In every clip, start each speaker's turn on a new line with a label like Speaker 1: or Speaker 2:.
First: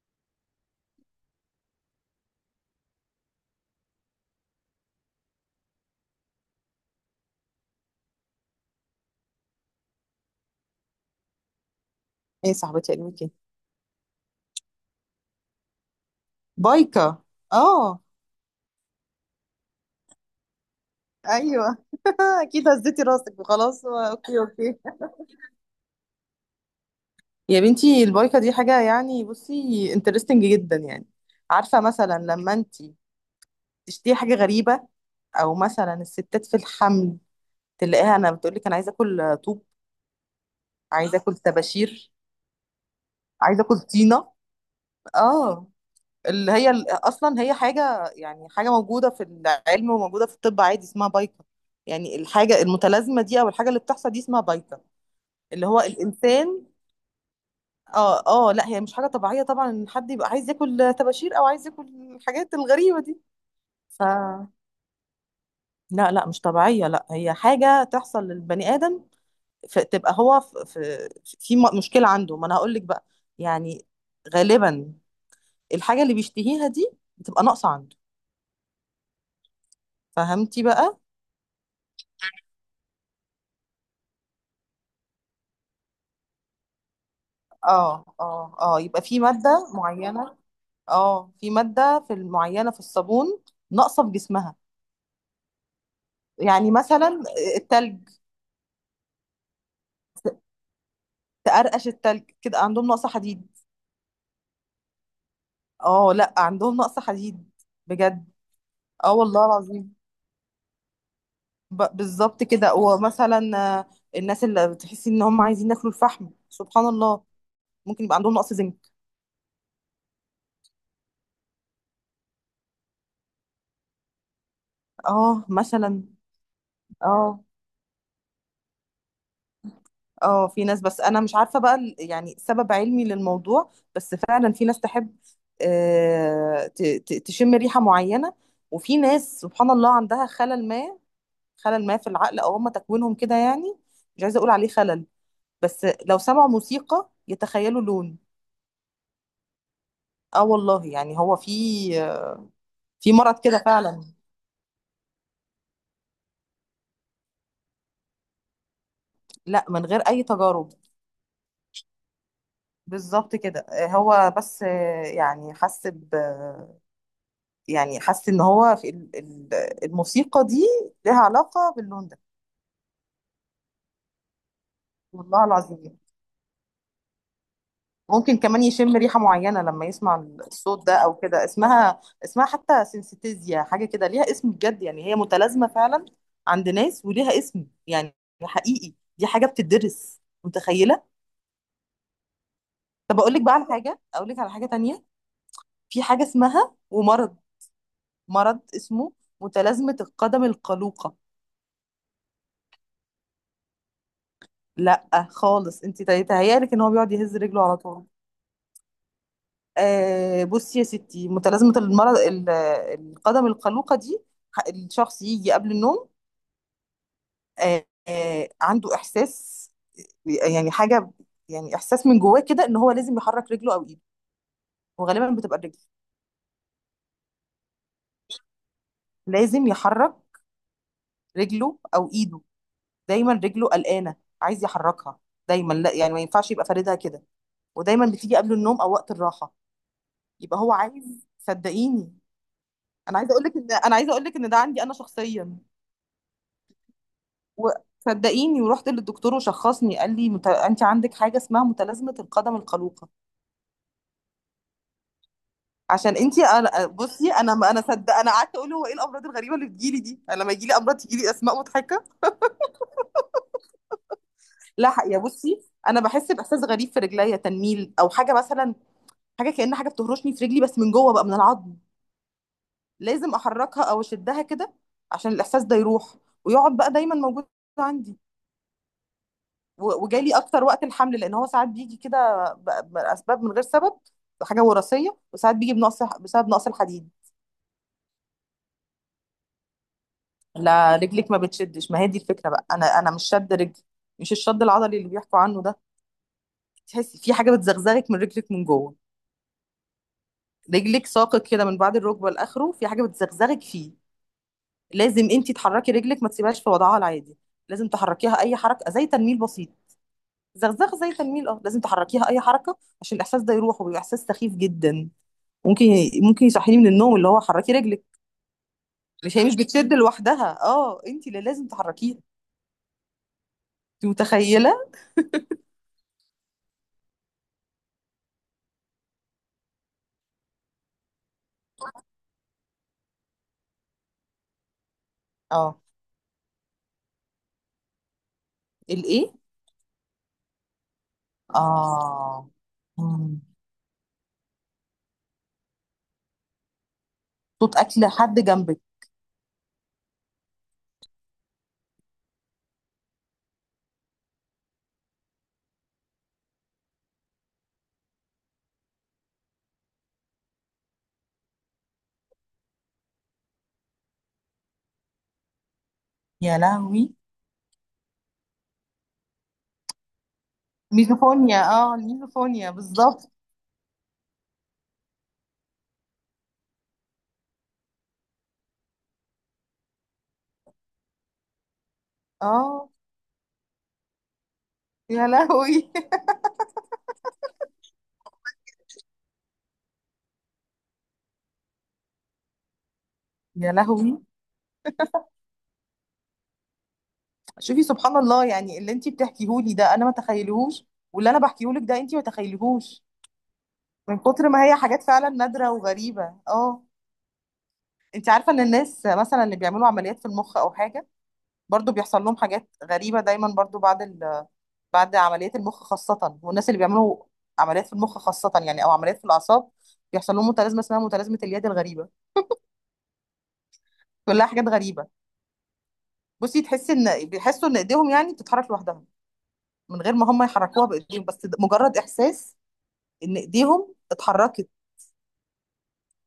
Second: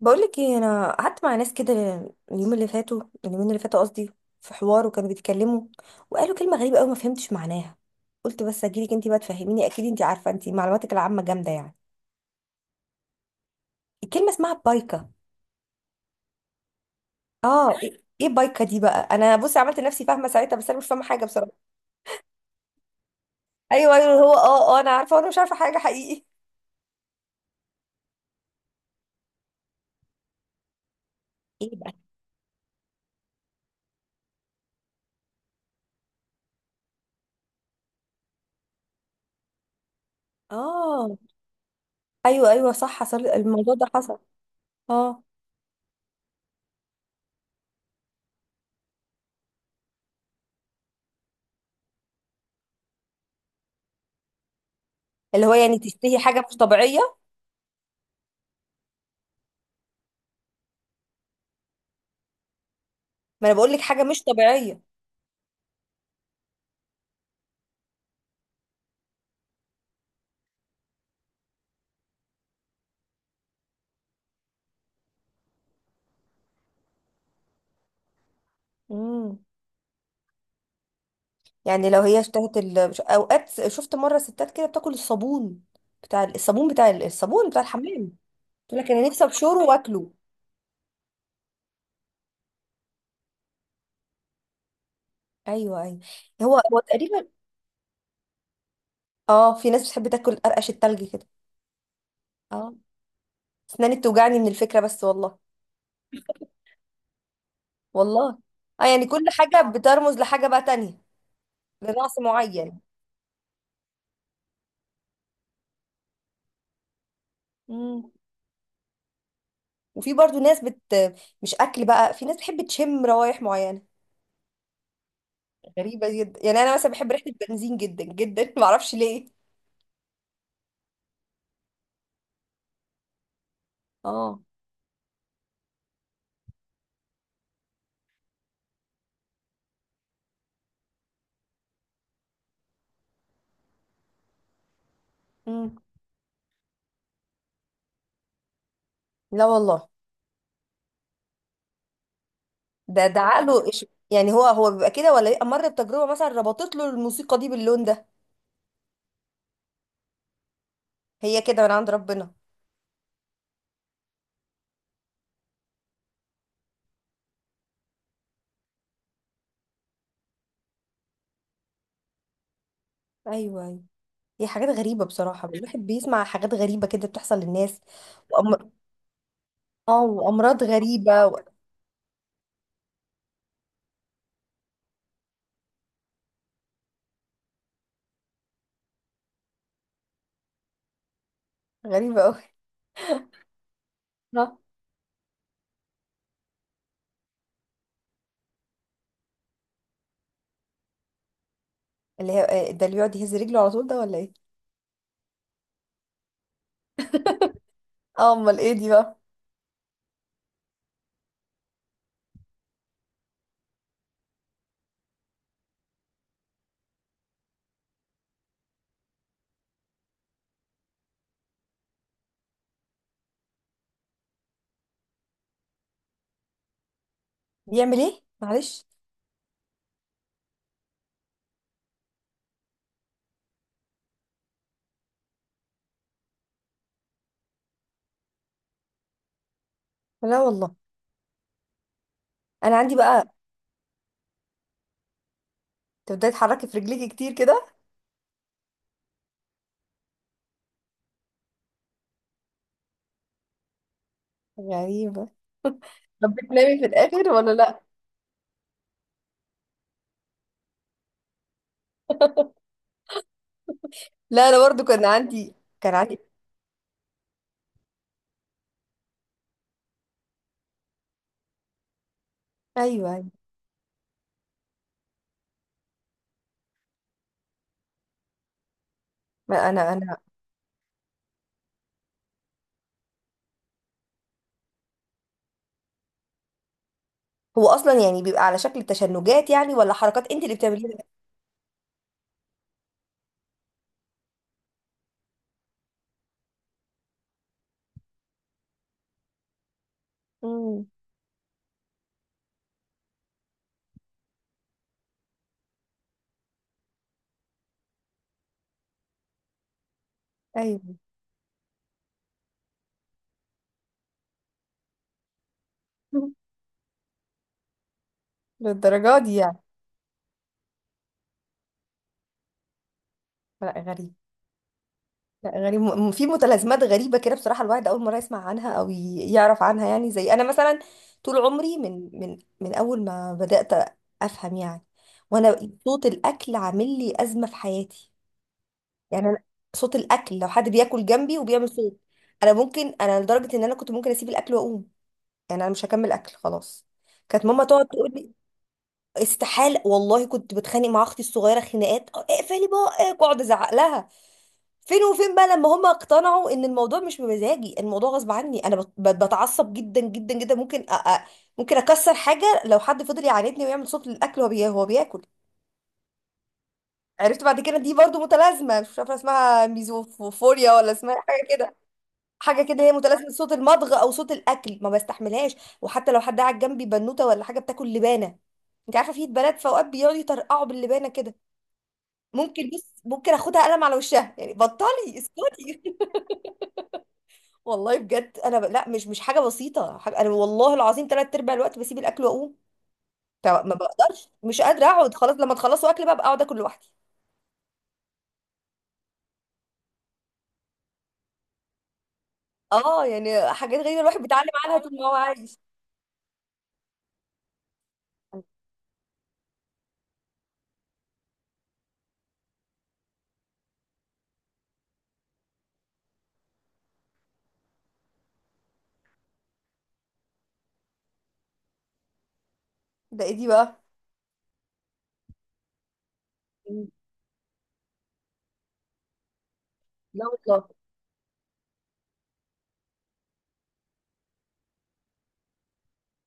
Speaker 1: بقولك ايه، انا قعدت مع ناس كده اليوم اللي فاتوا، اليومين اللي فاتوا قصدي، في حوار وكانوا بيتكلموا، وقالوا كلمه غريبه قوي ما فهمتش معناها. قلت بس اجيلك انت بقى تفهميني، اكيد انت عارفه، انت معلوماتك العامه جامده يعني.
Speaker 2: ايه صاحبتي علمك
Speaker 1: الكلمه اسمها بايكا.
Speaker 2: بايكا.
Speaker 1: اه،
Speaker 2: اه،
Speaker 1: ايه، إيه بايكا دي بقى؟ انا بصي عملت نفسي فاهمه ساعتها بس انا مش فاهمه حاجه بصراحه.
Speaker 2: ايوه. اكيد هزيتي راسك وخلاص،
Speaker 1: ايوه، ايوه، هو
Speaker 2: اوكي اوكي.
Speaker 1: انا عارفه وانا مش عارفه حاجه حقيقي.
Speaker 2: يا بنتي البايكا دي حاجه، يعني بصي انترستنج جدا، يعني
Speaker 1: ايه
Speaker 2: عارفه
Speaker 1: بقى؟
Speaker 2: مثلا لما انت تشتهي حاجه غريبه، او مثلا الستات في الحمل تلاقيها انا بتقول لك انا عايزه اكل طوب،
Speaker 1: اه،
Speaker 2: عايزه اكل طباشير،
Speaker 1: ايوه، ايوه، صح، حصل
Speaker 2: عايزه
Speaker 1: الموضوع
Speaker 2: اكل
Speaker 1: ده، حصل.
Speaker 2: طينه.
Speaker 1: اه.
Speaker 2: اه، اصلا هي حاجه، يعني حاجه موجوده في العلم وموجوده في الطب عادي، اسمها بايكا. يعني الحاجه المتلازمه دي او الحاجه اللي بتحصل دي اسمها بايكا،
Speaker 1: اللي هو
Speaker 2: اللي
Speaker 1: يعني
Speaker 2: هو
Speaker 1: تشتهي حاجه مش
Speaker 2: الانسان.
Speaker 1: طبيعيه.
Speaker 2: اه اه، لا هي مش حاجه طبيعيه طبعا ان حد يبقى عايز ياكل طباشير او عايز ياكل الحاجات الغريبه دي.
Speaker 1: ما انا بقول لك حاجه
Speaker 2: ف
Speaker 1: مش طبيعيه.
Speaker 2: لا لا، مش طبيعيه، لا هي حاجه تحصل للبني ادم، فتبقى هو مشكله عنده. ما انا هقول لك بقى، يعني غالبا الحاجه اللي بيشتهيها دي بتبقى ناقصه عنده.
Speaker 1: امم
Speaker 2: فهمتي بقى؟
Speaker 1: يعني لو هي اشتهت ال... اوقات شفت مره ستات كده بتاكل الصابون، بتاع الصابون بتاع الحمام،
Speaker 2: اه اه
Speaker 1: تقول
Speaker 2: اه،
Speaker 1: لك
Speaker 2: يبقى
Speaker 1: انا
Speaker 2: في
Speaker 1: نفسي ابشره
Speaker 2: ماده
Speaker 1: واكله.
Speaker 2: معينه. اه، في ماده في المعينه في الصابون ناقصه في جسمها.
Speaker 1: ايوه، ايوه، هو
Speaker 2: يعني
Speaker 1: هو
Speaker 2: مثلا
Speaker 1: تقريبا.
Speaker 2: التلج،
Speaker 1: اه، في ناس بتحب تاكل قرقش التلج كده.
Speaker 2: تقرقش التلج كده
Speaker 1: اه،
Speaker 2: عندهم نقص حديد.
Speaker 1: اسناني بتوجعني من الفكره بس والله.
Speaker 2: اه، لا عندهم نقص حديد بجد.
Speaker 1: والله. اه، يعني
Speaker 2: اه
Speaker 1: كل
Speaker 2: والله
Speaker 1: حاجه
Speaker 2: العظيم،
Speaker 1: بترمز لحاجه بقى تانية، لنقص
Speaker 2: بالظبط كده.
Speaker 1: معين.
Speaker 2: ومثلا الناس اللي بتحسي ان هم عايزين ياكلوا الفحم، سبحان الله، ممكن
Speaker 1: امم
Speaker 2: يبقى عندهم نقص زنك.
Speaker 1: وفي برضو ناس مش اكل بقى، في ناس بتحب تشم روايح معينه،
Speaker 2: اه مثلا،
Speaker 1: غريبه جدا يعني. انا مثلا بحب ريحه
Speaker 2: اه
Speaker 1: البنزين جدا جدا، ما اعرفش ليه.
Speaker 2: اه في ناس، بس انا مش عارفه بقى يعني سبب علمي للموضوع، بس
Speaker 1: اه.
Speaker 2: فعلا في ناس تحب تشم ريحه معينه. وفي ناس سبحان الله عندها خلل ما، خلل ما في العقل، او هم تكوينهم كده يعني، مش عايزه اقول عليه خلل،
Speaker 1: مم.
Speaker 2: بس لو سمعوا موسيقى يتخيلوا لون.
Speaker 1: لا والله.
Speaker 2: اه والله، يعني هو في
Speaker 1: ده
Speaker 2: في
Speaker 1: ده
Speaker 2: مرض كده
Speaker 1: عقله
Speaker 2: فعلا.
Speaker 1: يعني هو هو بيبقى كده ولا بيبقى مر بتجربة مثلا ربطت له الموسيقى دي باللون ده؟
Speaker 2: لا من غير اي تجارب،
Speaker 1: هي كده من عند ربنا.
Speaker 2: بالظبط كده. آه، هو بس آه، يعني حس ب يعني حس ان هو في الموسيقى دي لها علاقة باللون ده.
Speaker 1: ايوه، ايوه. هي حاجات غريبة
Speaker 2: والله
Speaker 1: بصراحة، الواحد
Speaker 2: العظيم،
Speaker 1: بيسمع حاجات غريبة كده بتحصل للناس.
Speaker 2: ممكن كمان
Speaker 1: وأم...
Speaker 2: يشم ريحة معينة لما
Speaker 1: اه،
Speaker 2: يسمع
Speaker 1: وأمراض
Speaker 2: الصوت ده او
Speaker 1: غريبة و...
Speaker 2: كده. اسمها اسمها حتى سينستيزيا، حاجة كده ليها اسم بجد، يعني هي متلازمة فعلا عند ناس وليها اسم، يعني حقيقي دي حاجة بتدرس، متخيلة؟
Speaker 1: غريبة أوي.
Speaker 2: طب اقول لك بقى على حاجة، اقول لك على
Speaker 1: آه.
Speaker 2: حاجة تانية. في حاجة اسمها ومرض، مرض اسمه متلازمة القدم القلوقة.
Speaker 1: اللي هي آه، ده اللي بيقعد يهز رجله على طول ده ولا ايه؟
Speaker 2: لا خالص، انت تهيألك ان هو بيقعد يهز رجله على طول.
Speaker 1: اه، امال ايه دي بقى؟
Speaker 2: آه بصي يا ستي، متلازمة المرض القدم القلوقة دي، الشخص يجي قبل النوم عنده احساس، يعني حاجه، يعني احساس من جواه كده ان هو لازم يحرك رجله او ايده، وغالبا بتبقى الرجل.
Speaker 1: بيعمل ايه معلش؟
Speaker 2: لازم يحرك رجله او ايده، دايما رجله قلقانه، عايز يحركها دايما، لا يعني ما ينفعش يبقى فاردها كده، ودايما بتيجي قبل النوم او وقت الراحه.
Speaker 1: لا
Speaker 2: يبقى هو
Speaker 1: والله.
Speaker 2: عايز، صدقيني
Speaker 1: انا عندي
Speaker 2: انا عايزه
Speaker 1: بقى
Speaker 2: اقول لك ان، انا عايزه اقول لك ان ده عندي انا شخصيا.
Speaker 1: تبداي تحركي في رجليكي كتير كده؟
Speaker 2: وصدقيني ورحت للدكتور وشخصني قال لي انت عندك حاجه اسمها متلازمه القدم القلوقه،
Speaker 1: غريبة.
Speaker 2: عشان
Speaker 1: طب
Speaker 2: انتي.
Speaker 1: بتنامي في
Speaker 2: انا
Speaker 1: الاخر
Speaker 2: بصي،
Speaker 1: ولا
Speaker 2: انا ما انا
Speaker 1: لا؟
Speaker 2: صدق انا قعدت اقول هو ايه الامراض الغريبه اللي بتجيلي دي، انا لما يجيلي امراض تجيلي اسماء مضحكه.
Speaker 1: لا، انا برضو
Speaker 2: لا،
Speaker 1: كان
Speaker 2: يا
Speaker 1: عندي،
Speaker 2: بصي
Speaker 1: كان
Speaker 2: انا
Speaker 1: عندي.
Speaker 2: بحس باحساس غريب في رجليا، تنميل او حاجه مثلا، حاجه كأن حاجه بتهرشني في رجلي بس من جوه بقى، من العظم.
Speaker 1: ايوه.
Speaker 2: لازم احركها او اشدها كده عشان الاحساس ده يروح، ويقعد بقى دايما موجود عندي.
Speaker 1: ما انا انا
Speaker 2: وجالي اكتر وقت الحمل، لان هو ساعات بيجي كده باسباب من غير سبب، حاجه وراثيه، وساعات بيجي بنقص بسبب نقص الحديد.
Speaker 1: هو اصلا يعني بيبقى على شكل تشنجات يعني ولا حركات انت اللي
Speaker 2: لا
Speaker 1: بتعمليها؟
Speaker 2: رجلك ما بتشدش، ما هي دي الفكره بقى، انا انا مش شد رجل، مش الشد العضلي اللي بيحكوا عنه ده، تحسي في حاجه بتزغزغك من رجلك من جوه،
Speaker 1: امم.
Speaker 2: رجلك ساقط كده من بعد الركبه لاخره، في حاجه بتزغزغك فيه، لازم انت تحركي رجلك، ما تسيبهاش في وضعها العادي، لازم تحركيها اي حركه، زي تنميل بسيط،
Speaker 1: ايوه.
Speaker 2: زغزغه، زي تنميل، اه لازم تحركيها اي حركه عشان الاحساس ده يروح، وبيبقى احساس سخيف جدا. ممكن ممكن يصحيني من النوم، اللي هو حركي رجلك،
Speaker 1: للدرجه دي
Speaker 2: مش هي مش
Speaker 1: يعني؟
Speaker 2: بتشد لوحدها، اه انت اللي لازم تحركيها.
Speaker 1: لا،
Speaker 2: انت
Speaker 1: غريب.
Speaker 2: متخيله؟
Speaker 1: لا، غريب. في متلازمات غريبه كده بصراحه، الواحد اول مره يسمع عنها او يعرف عنها يعني. زي انا مثلا، طول عمري من اول ما بدات افهم يعني، وانا
Speaker 2: اه
Speaker 1: صوت الاكل عامل لي ازمه في حياتي. يعني
Speaker 2: الايه؟
Speaker 1: انا صوت الاكل لو حد بياكل جنبي وبيعمل صوت،
Speaker 2: اه.
Speaker 1: انا ممكن انا
Speaker 2: مم.
Speaker 1: لدرجه ان انا كنت ممكن اسيب الاكل واقوم. يعني انا مش هكمل اكل خلاص. كانت ماما
Speaker 2: صوت
Speaker 1: تقعد
Speaker 2: اكل
Speaker 1: تقول لي
Speaker 2: حد جنبك؟
Speaker 1: استحاله. والله كنت بتخانق مع اختي الصغيره خناقات "أه، اقفلي بقك"، واقعد ازعق لها. فين وفين بقى لما هم اقتنعوا ان الموضوع مش بمزاجي، الموضوع غصب عني. انا بتعصب جدا جدا جدا، ممكن ممكن اكسر حاجه لو حد فضل يعاندني ويعمل صوت للاكل وهو هو بياكل.
Speaker 2: يا لهوي.
Speaker 1: عرفت بعد كده دي برضو متلازمه، مش عارفه اسمها ميزوفوريا ولا اسمها حاجه
Speaker 2: ميزوفونيا،
Speaker 1: كده،
Speaker 2: اه
Speaker 1: حاجه
Speaker 2: الميزوفونيا
Speaker 1: كده. هي متلازمه
Speaker 2: بالظبط.
Speaker 1: صوت المضغ او صوت الاكل، ما بستحملهاش. وحتى لو حد قاعد جنبي بنوته ولا حاجه بتاكل لبانه، انت عارفه في بنات في اوقات بيقعدوا يطرقعوا باللبانه كده، ممكن
Speaker 2: اه
Speaker 1: بص ممكن اخدها قلم على وشها يعني، بطلي.
Speaker 2: يا
Speaker 1: اسكتي.
Speaker 2: لهوي.
Speaker 1: والله بجد انا لا، مش مش حاجه بسيطه، حاجة... انا والله العظيم ثلاث ارباع الوقت بسيب الاكل واقوم. طب
Speaker 2: يا
Speaker 1: ما
Speaker 2: لهوي.
Speaker 1: بقدرش، مش قادره اقعد، خلاص لما تخلصوا اكل بقى اقعد اكل لوحدي.
Speaker 2: شوفي سبحان الله، يعني اللي انتي بتحكيهولي ده انا ما تخيلهوش، واللي انا بحكيهولك ده انتي ما تخيلهوش،
Speaker 1: اه، يعني حاجات غريبه
Speaker 2: من
Speaker 1: الواحد بيتعلم
Speaker 2: كتر ما هي
Speaker 1: عنها طول
Speaker 2: حاجات
Speaker 1: ما هو
Speaker 2: فعلا
Speaker 1: عايش.
Speaker 2: نادرة وغريبة. اه، انتي عارفة ان الناس مثلا اللي بيعملوا عمليات في المخ او حاجة، برضو بيحصل لهم حاجات غريبة دايما، برضو بعد بعد عمليات المخ خاصة، والناس اللي بيعملوا عمليات في المخ خاصة، يعني أو عمليات في الأعصاب، بيحصل لهم متلازمة اسمها متلازمة اليد الغريبة،
Speaker 1: ده ايدي بقى؟
Speaker 2: كلها حاجات غريبة. بصي تحسي إن، بيحسوا إن إيديهم يعني بتتحرك لوحدها، من غير
Speaker 1: لا
Speaker 2: ما هم
Speaker 1: والله.
Speaker 2: يحركوها بإيديهم، بس ده مجرد إحساس إن إيديهم اتحركت،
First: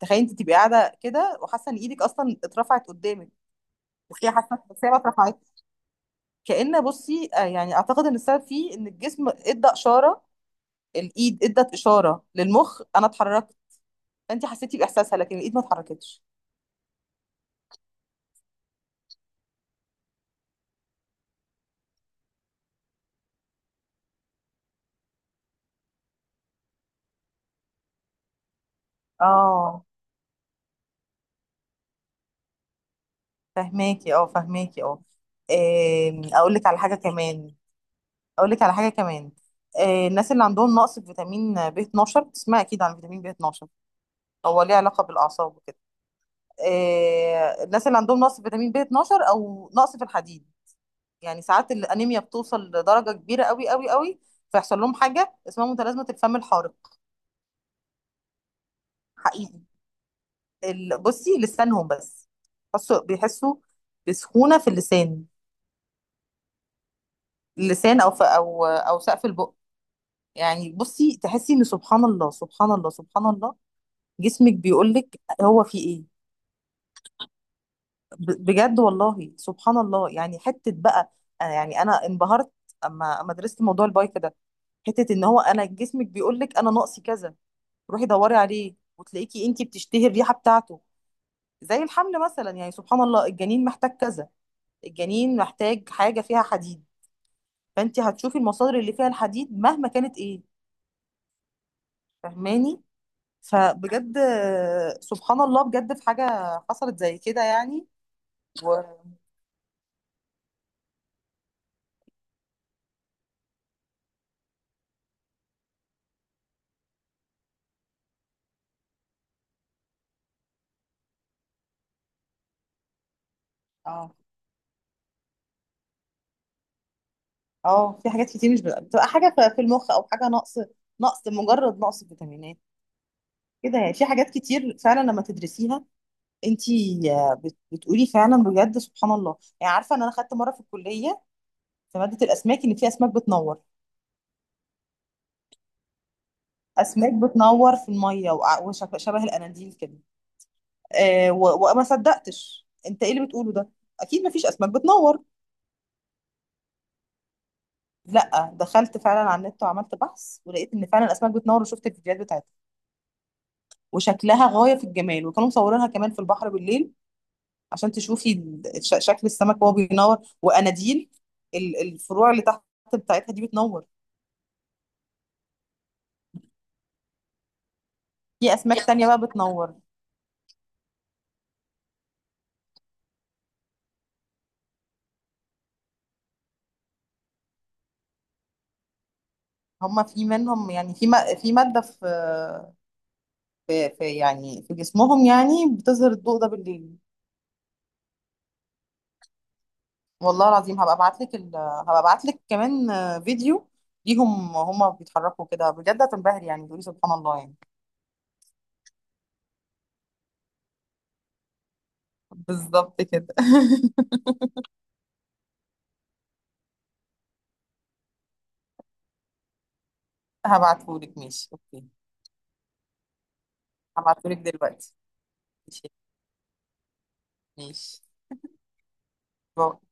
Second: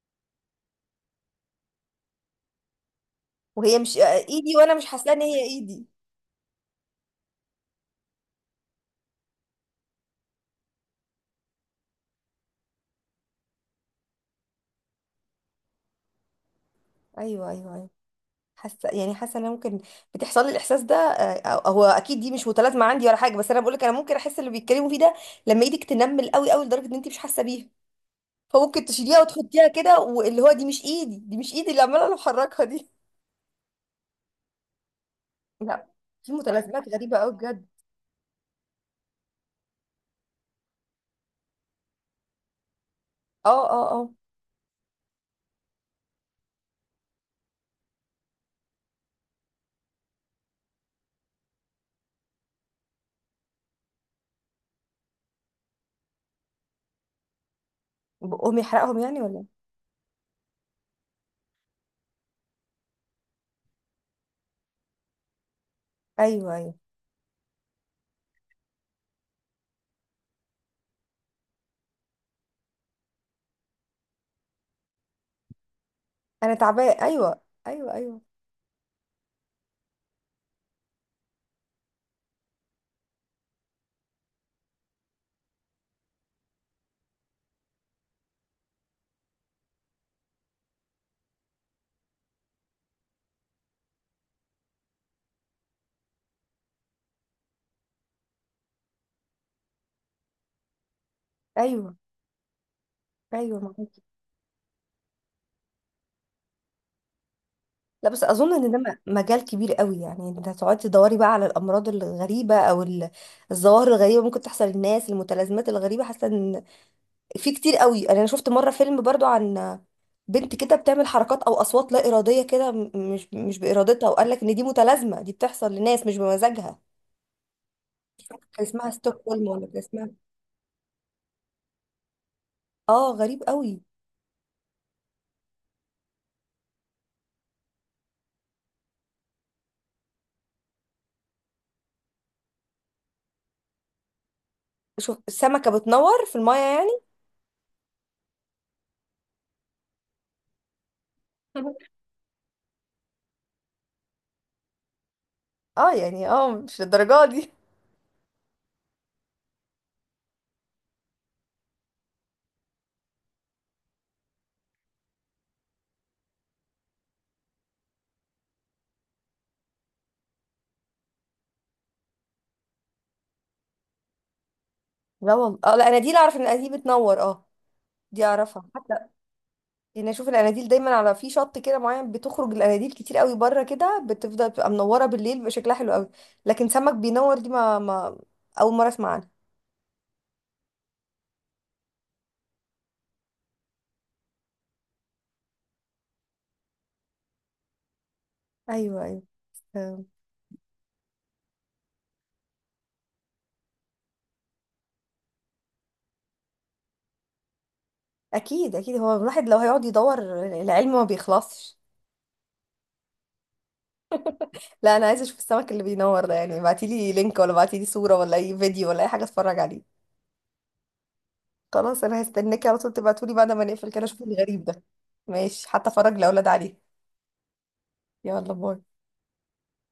Speaker 2: تخيل أنت تبقي قاعدة كده وحاسة إن إيدك أصلا اترفعت قدامك،
Speaker 1: وهي مش
Speaker 2: وهي
Speaker 1: ايدي
Speaker 2: حاسة
Speaker 1: وانا
Speaker 2: بس
Speaker 1: مش
Speaker 2: هي ما
Speaker 1: حاسه ان هي
Speaker 2: اترفعتش.
Speaker 1: ايدي.
Speaker 2: كأن بصي، يعني أعتقد إن السبب فيه إن الجسم إدى إشارة، الايد ادت اشاره للمخ انا اتحركت، فانت حسيتي باحساسها لكن الايد ما اتحركتش.
Speaker 1: ايوه، ايوه، ايوه. حاسه، يعني حاسه ان انا ممكن بتحصل لي الاحساس ده آه، هو اكيد دي مش متلازمه عندي ولا حاجه، بس انا بقول لك انا ممكن احس اللي بيتكلموا فيه ده. لما ايدك تنمل قوي قوي لدرجه ان انت مش حاسه بيها، فممكن تشيليها وتحطيها
Speaker 2: اه
Speaker 1: كده واللي هو دي مش ايدي، دي مش ايدي اللي عماله بحركها دي.
Speaker 2: فهماكي، اه فهماكي اه.
Speaker 1: لا، في
Speaker 2: اقول لك على
Speaker 1: متلازمات
Speaker 2: حاجه
Speaker 1: غريبه قوي
Speaker 2: كمان،
Speaker 1: بجد.
Speaker 2: اقول لك على حاجه كمان. الناس اللي عندهم نقص في فيتامين بي 12، بتسمع اكيد عن فيتامين بي
Speaker 1: اه،
Speaker 2: 12،
Speaker 1: اه، اه.
Speaker 2: هو ليه علاقه بالاعصاب وكده. الناس اللي عندهم نقص في فيتامين بي 12 او نقص في الحديد، يعني ساعات الانيميا بتوصل لدرجه كبيره قوي قوي قوي، فيحصل لهم حاجه اسمها متلازمه الفم الحارق.
Speaker 1: بقهم يحرقهم يعني ولا
Speaker 2: حقيقي،
Speaker 1: إيه؟
Speaker 2: بصي لسانهم بس، بيحسوا بيحسوا بسخونة في اللسان،
Speaker 1: ايوه، ايوه.
Speaker 2: اللسان او في او سقف البق. يعني بصي تحسي ان، سبحان الله سبحان الله سبحان الله، جسمك بيقول لك هو في ايه.
Speaker 1: انا تعبانه. ايوه، ايوه، ايوه،
Speaker 2: بجد والله، سبحان الله، يعني حتة بقى أنا، يعني انا انبهرت اما درست موضوع البايك ده، حتة ان هو انا جسمك بيقول لك انا ناقصي كذا، روحي دوري عليه وتلاقيكي انتي بتشتهي الريحة بتاعته. زي الحمل مثلا، يعني سبحان الله، الجنين محتاج كذا، الجنين محتاج حاجة فيها حديد، فانت هتشوفي المصادر اللي فيها الحديد مهما كانت ايه.
Speaker 1: ايوه،
Speaker 2: فاهماني؟
Speaker 1: ايوه.
Speaker 2: فبجد، سبحان الله، بجد في حاجة حصلت زي كده يعني.
Speaker 1: لا بس اظن ان ده
Speaker 2: و...
Speaker 1: مجال كبير قوي يعني، انت هتقعدي تدوري بقى على الامراض الغريبه او الظواهر الغريبه ممكن تحصل للناس، المتلازمات الغريبه. حاسه ان في كتير قوي يعني. انا شفت مره فيلم برضو عن بنت كده بتعمل حركات او اصوات لا اراديه كده، مش مش بارادتها،
Speaker 2: اه
Speaker 1: وقال لك ان دي متلازمه دي بتحصل لناس مش بمزاجها.
Speaker 2: اه في
Speaker 1: مش
Speaker 2: حاجات
Speaker 1: فاكرة
Speaker 2: كتير، مش
Speaker 1: كان اسمها
Speaker 2: بتبقى حاجة
Speaker 1: ستوكهولم
Speaker 2: في في
Speaker 1: ولا كان
Speaker 2: المخ او
Speaker 1: اسمها.
Speaker 2: حاجة نقص، نقص مجرد نقص فيتامينات
Speaker 1: اه، غريب
Speaker 2: كده،
Speaker 1: قوي.
Speaker 2: يعني في حاجات كتير فعلا لما تدرسيها انت، بتقولي فعلا بجد سبحان الله. يعني عارفة ان انا خدت مرة في الكلية في مادة الاسماك ان في اسماك بتنور،
Speaker 1: شوف السمكه بتنور في المايه يعني؟
Speaker 2: اسماك بتنور في المية، شبه الاناديل كده. وما صدقتش انت ايه اللي بتقوله ده، اكيد مفيش اسماك بتنور.
Speaker 1: اه، يعني اه مش للدرجه دي.
Speaker 2: لا دخلت فعلا على النت وعملت بحث، ولقيت ان فعلا الاسماك بتنور، وشفت الفيديوهات بتاعتها وشكلها غايه في الجمال، وكانوا مصورينها كمان في البحر بالليل عشان تشوفي شكل السمك وهو بينور، واناديل الفروع اللي تحت بتاعتها دي بتنور.
Speaker 1: لا والله، اه، لا انا دي اللي اعرف ان دي بتنور، اه، دي
Speaker 2: في
Speaker 1: اعرفها.
Speaker 2: اسماك تانية بقى بتنور،
Speaker 1: يعني اشوف الاناديل دايما على في شط كده معين، بتخرج الاناديل كتير قوي بره كده، بتفضل بتبقى منوره بالليل، بيبقى شكلها حلو قوي. لكن سمك بينور دي ما اول مره اسمع عنها.
Speaker 2: هما في منهم، يعني في في ماده في يعني في جسمهم، يعني بتظهر الضوء ده بالليل.
Speaker 1: ايوه، ايوه. فاهم.
Speaker 2: والله العظيم هبقى ابعت لك كمان فيديو ليهم هم بيتحركوا كده، بجد هتنبهري يعني، تقولي سبحان الله يعني.
Speaker 1: اكيد، اكيد، هو الواحد لو هيقعد يدور العلم ما بيخلصش.
Speaker 2: بالظبط كده.
Speaker 1: لا، انا عايزه اشوف السمك اللي بينور ده يعني، ابعتيلي لينك ولا ابعتيلي صوره ولا اي فيديو ولا اي حاجه اتفرج عليه.
Speaker 2: هبعتهولك، ماشي اوكي.
Speaker 1: خلاص، انا هستناكي على طول تبعتولي بعد ما نقفل كده اشوف
Speaker 2: هبعتهولك
Speaker 1: الغريب ده.
Speaker 2: دلوقتي.
Speaker 1: ماشي، حتى
Speaker 2: ماشي.
Speaker 1: اتفرج لاولاد عليه.
Speaker 2: ماشي.
Speaker 1: يلا، باي.
Speaker 2: باي.